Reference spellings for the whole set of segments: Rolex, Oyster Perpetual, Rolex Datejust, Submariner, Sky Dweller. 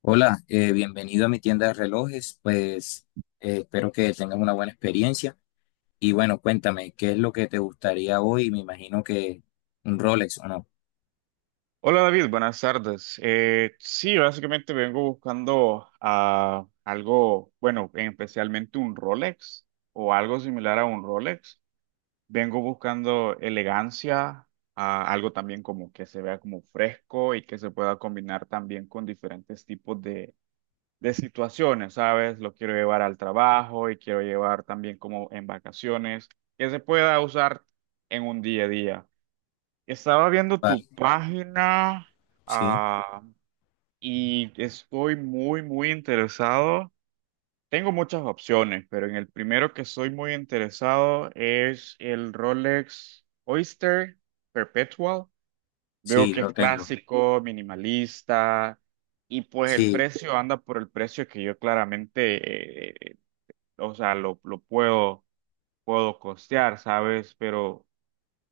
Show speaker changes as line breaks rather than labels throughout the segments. Hola, bienvenido a mi tienda de relojes. Pues espero que tengas una buena experiencia. Y bueno, cuéntame, ¿qué es lo que te gustaría hoy? Me imagino que un Rolex o no.
Hola David, buenas tardes. Sí, básicamente vengo buscando algo, bueno, especialmente un Rolex o algo similar a un Rolex. Vengo buscando elegancia, algo también como que se vea como fresco y que se pueda combinar también con diferentes tipos de situaciones, ¿sabes? Lo quiero llevar al trabajo y quiero llevar también como en vacaciones, que se pueda usar en un día a día. Estaba viendo
Vale,
tu página,
sí,
ah, y estoy muy, muy interesado. Tengo muchas opciones, pero en el primero que estoy muy interesado es el Rolex Oyster Perpetual. Veo
sí,
que
lo
es
tengo.
clásico, minimalista, y pues el
Sí,
precio anda por el precio que yo claramente, o sea, lo puedo costear, ¿sabes? Pero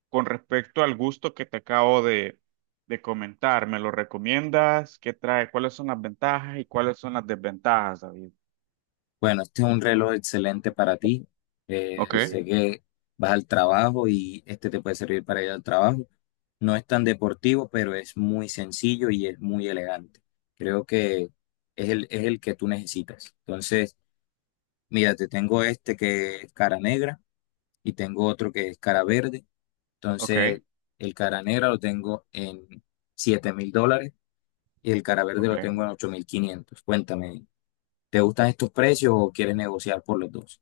con respecto al gusto que te acabo de comentar, ¿me lo recomiendas? ¿Qué trae? ¿Cuáles son las ventajas y cuáles son las desventajas, David?
bueno, este es un reloj excelente para ti.
Ok.
Sé que vas al trabajo y este te puede servir para ir al trabajo. No es tan deportivo, pero es muy sencillo y es muy elegante. Creo que es el que tú necesitas. Entonces. Mira, te tengo este que es cara negra y tengo otro que es cara verde.
Ok,
Entonces, el cara negra lo tengo en $7,000 y el cara verde
ok.
lo tengo en 8,500. Cuéntame, ¿te gustan estos precios o quieres negociar por los dos?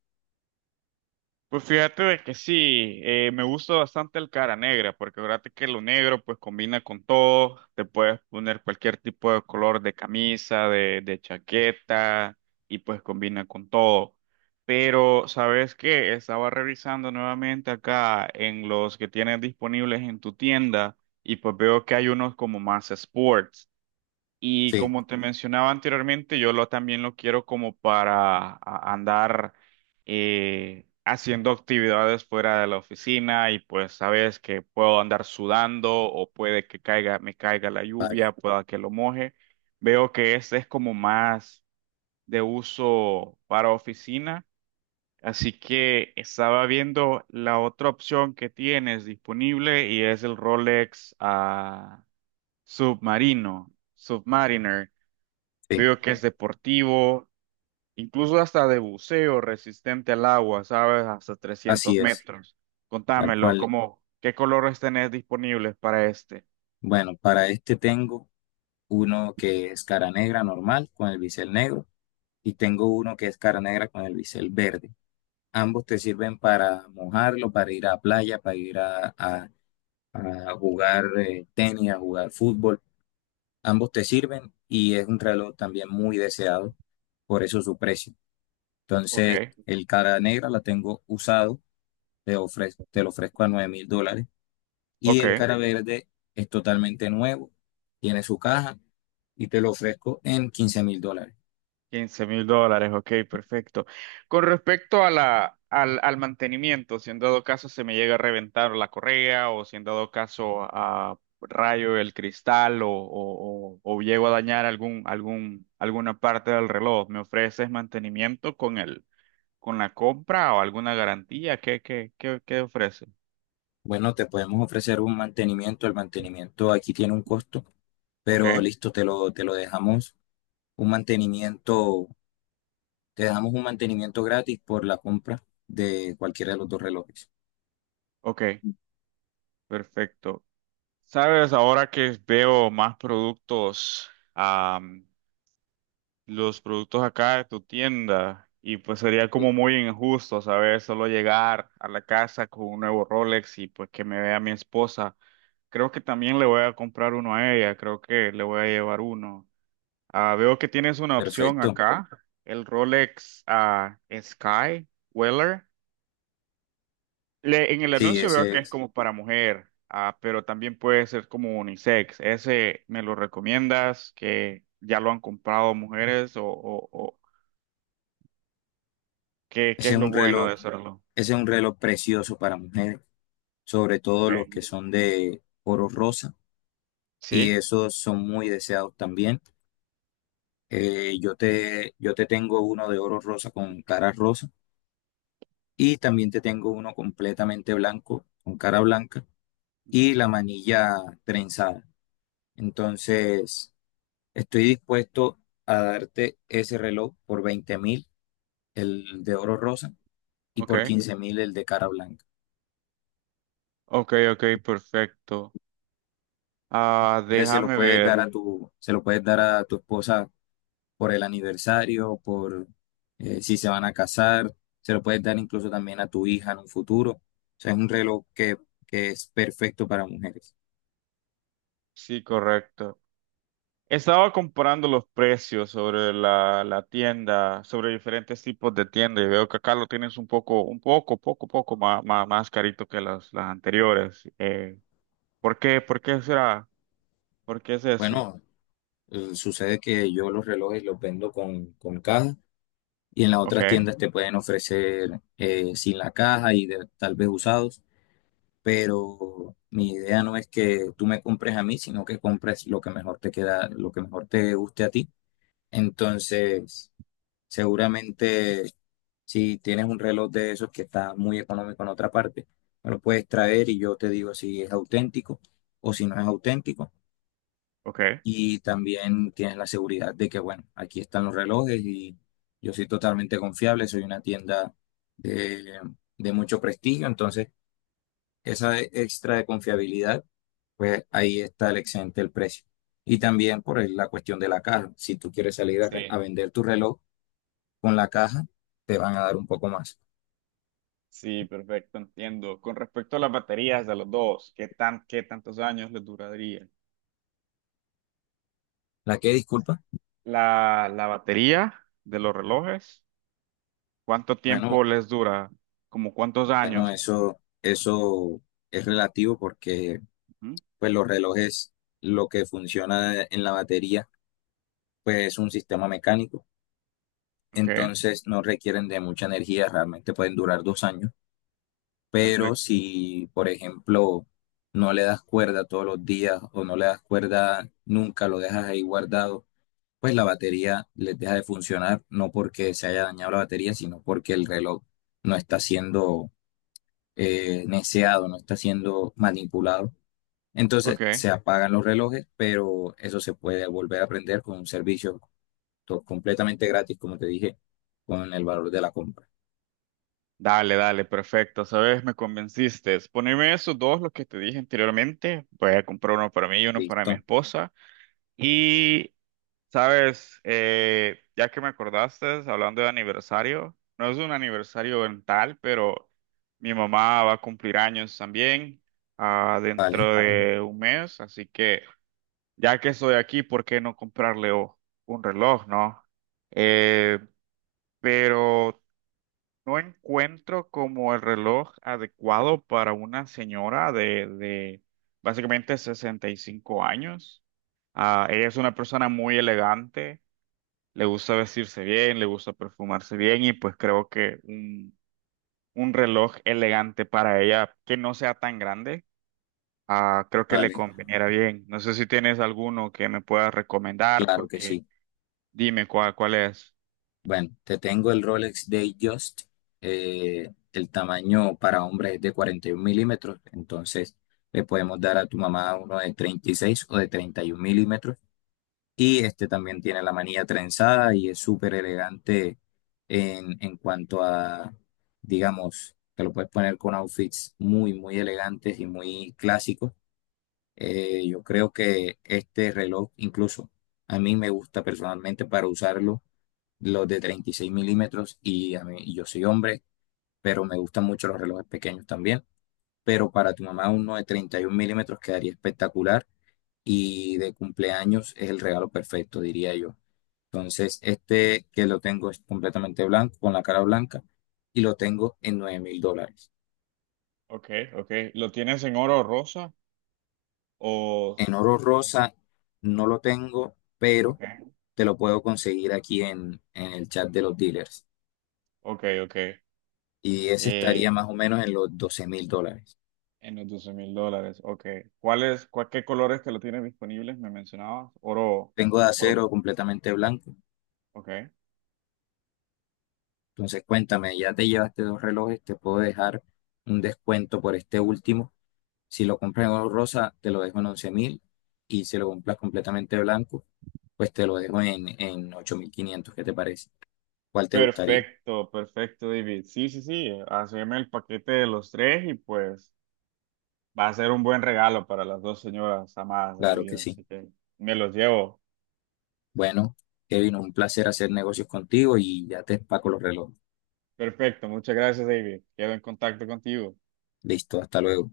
Pues fíjate de que sí, me gusta bastante el cara negra, porque fíjate que lo negro pues combina con todo, te puedes poner cualquier tipo de color de camisa, de chaqueta, y pues combina con todo. Pero, ¿sabes qué? Estaba revisando nuevamente acá en los que tienes disponibles en tu tienda, y pues veo que hay unos como más sports. Y
Sí,
como te mencionaba anteriormente, yo lo, también lo quiero como para andar haciendo actividades fuera de la oficina y pues sabes que puedo andar sudando o puede que me caiga la
vale,
lluvia, pueda que lo moje. Veo que este es como más de uso para oficina, así que estaba viendo la otra opción que tienes disponible y es el Rolex Submariner.
sí,
Veo que es deportivo, incluso hasta de buceo, resistente al agua, ¿sabes? Hasta trescientos
así es,
metros.
tal
Contámelo,
cual.
¿ qué colores tenés disponibles para este?
Bueno, para este tengo uno que es cara negra normal con el bisel negro y tengo uno que es cara negra con el bisel verde. Ambos te sirven para mojarlo, para ir a playa, para ir a a jugar tenis, a jugar fútbol. Ambos te sirven y es un reloj también muy deseado, por eso su precio.
Ok,
Entonces, el cara negra la tengo usado, te lo ofrezco a $9,000 y el
ok.
cara, ok, verde es totalmente nuevo, tiene su caja y te lo ofrezco en $15,000.
$15,000, ok, perfecto. Con respecto a al mantenimiento, si en dado caso se me llega a reventar la correa o si en dado caso a rayo el cristal o llego a dañar alguna parte del reloj, ¿me ofreces mantenimiento con la compra o alguna garantía? ¿Qué ofrece?
Bueno, te podemos ofrecer un mantenimiento, el mantenimiento aquí tiene un costo, pero
Ok,
listo, te lo dejamos. Un mantenimiento Te damos un mantenimiento gratis por la compra de cualquiera de los dos relojes.
ok, perfecto. Sabes, ahora que veo más productos, los productos acá de tu tienda, y pues sería
Sí.
como muy injusto, ¿sabes? Solo llegar a la casa con un nuevo Rolex y pues que me vea mi esposa. Creo que también le voy a comprar uno a ella, creo que le voy a llevar uno. Veo que tienes una opción
Perfecto.
acá, el Rolex Sky Weller. En el
Sí,
anuncio veo que es como para mujer, pero también puede ser como unisex. ¿Ese me lo recomiendas? ¿Que ya lo han comprado mujeres o qué
ese
es
es
lo
un
bueno
reloj,
de hacerlo?
ese es un reloj precioso para mujeres, sobre todo
Okay.
los que son de oro rosa, y
¿Sí?
esos son muy deseados también. Yo te tengo uno de oro rosa con cara rosa, y también te tengo uno completamente blanco, con cara blanca, y
Ujú.
la manilla trenzada. Entonces, estoy dispuesto a darte ese reloj por 20,000, el de oro rosa, y por
Ok,
15,000 el de cara blanca.
ok, ok, perfecto.
Ese se lo
Déjame
puedes dar a
ver.
tu, se lo puedes dar a tu esposa por el aniversario, por si se van a casar, se lo puedes dar incluso también a tu hija en un futuro. O sea, es un reloj que es perfecto para mujeres.
Sí, correcto. Estaba comparando los precios sobre la tienda, sobre diferentes tipos de tienda y veo que acá lo tienes un poco más carito que las anteriores. ¿Por qué? ¿Por qué será? ¿Por qué es eso?
Bueno, sucede que yo los relojes los vendo con caja y en las
Ok,
otras tiendas te pueden ofrecer sin la caja y tal vez usados. Pero mi idea no es que tú me compres a mí, sino que compres lo que mejor te queda, lo que mejor te guste a ti. Entonces, seguramente si tienes un reloj de esos que está muy económico en otra parte, me lo puedes traer y yo te digo si es auténtico o si no es auténtico.
ok.
Y también tienes la seguridad de que, bueno, aquí están los relojes y yo soy totalmente confiable, soy una tienda de, de mucho prestigio, entonces esa extra de confiabilidad, pues ahí está el excedente del precio. Y también por la cuestión de la caja. Si tú quieres salir a, a vender tu reloj con la caja, te van a dar un poco más.
Sí, perfecto, entiendo. Con respecto a las baterías de los dos, ¿qué tantos años les duraría?
¿La que disculpa?
La batería de los relojes, ¿cuánto tiempo
Bueno,
les dura? ¿Como cuántos
bueno,
años?
eso es relativo porque
Ujú.
pues los relojes, lo que funciona en la batería, pues es un sistema mecánico.
Ok,
Entonces no requieren de mucha energía, realmente pueden durar 2 años. Pero
perfecto.
si, por ejemplo, no le das cuerda todos los días o no le das cuerda nunca, lo dejas ahí guardado, pues la batería les deja de funcionar, no porque se haya dañado la batería, sino porque el reloj no está siendo neceado, no está siendo manipulado. Entonces
Ok.
se apagan los relojes, pero eso se puede volver a prender con un servicio completamente gratis, como te dije, con el valor de la compra.
Dale, dale, perfecto. Sabes, me convenciste. Poneme esos dos, los que te dije anteriormente. Voy a comprar uno para mí y uno para mi
¿Listo?
esposa. Y, sabes, ya que me acordaste, hablando de aniversario, no es un aniversario en tal, pero mi mamá va a cumplir años también,
Vale,
dentro de un mes. Así que, ya que estoy aquí, ¿por qué no comprarle un reloj, no? Eh, pero. No encuentro como el reloj adecuado para una señora de básicamente 65 años. Ella es una persona muy elegante, le gusta vestirse bien, le gusta perfumarse bien y pues creo que un reloj elegante para ella que no sea tan grande, creo que le
vale,
conveniera bien. No sé si tienes alguno que me puedas recomendar
claro que
porque
sí.
dime cuál es.
Bueno, te tengo el Rolex Datejust. Eh, el tamaño para hombres es de 41 mm, entonces le podemos dar a tu mamá uno de 36 o de 31 mm. Y este también tiene la manilla trenzada y es súper elegante en cuanto a, digamos, que lo puedes poner con outfits muy, muy elegantes y muy clásicos. Yo creo que este reloj incluso a mí me gusta personalmente para usarlo los de 36 mm y a mí, y yo soy hombre, pero me gustan mucho los relojes pequeños también. Pero para tu mamá uno de 31 mm quedaría espectacular y de cumpleaños es el regalo perfecto, diría yo. Entonces, este que lo tengo es completamente blanco, con la cara blanca, y lo tengo en $9,000.
Ok, ok. ¿Lo tienes en oro rosa o?
En oro rosa no lo tengo,
Ok.
pero te lo puedo conseguir aquí en el chat de los dealers.
Ok, ok.
Y ese estaría
Eh,
más o menos en los $12,000.
en los $12,000, ok. ¿Qué colores que lo tienes disponibles? Me mencionabas. Oro.
Tengo de
Oro.
acero completamente blanco.
Ok.
Entonces, cuéntame, ya te llevaste dos relojes, te puedo dejar un descuento por este último. Si lo compras en oro rosa, te lo dejo en 11,000. Y si lo compras completamente blanco, pues te lo dejo en 8,500. ¿Qué te parece? ¿Cuál te gustaría?
Perfecto, perfecto, David. Sí, sí, sí. Haceme el paquete de los tres y pues va a ser un buen regalo para las dos señoras amadas de mi
Claro que
vida.
sí.
Así que me los llevo.
Bueno, Kevin, un placer hacer negocios contigo y ya te empaco los relojes.
Perfecto, muchas gracias, David. Quedo en contacto contigo.
Listo, hasta luego.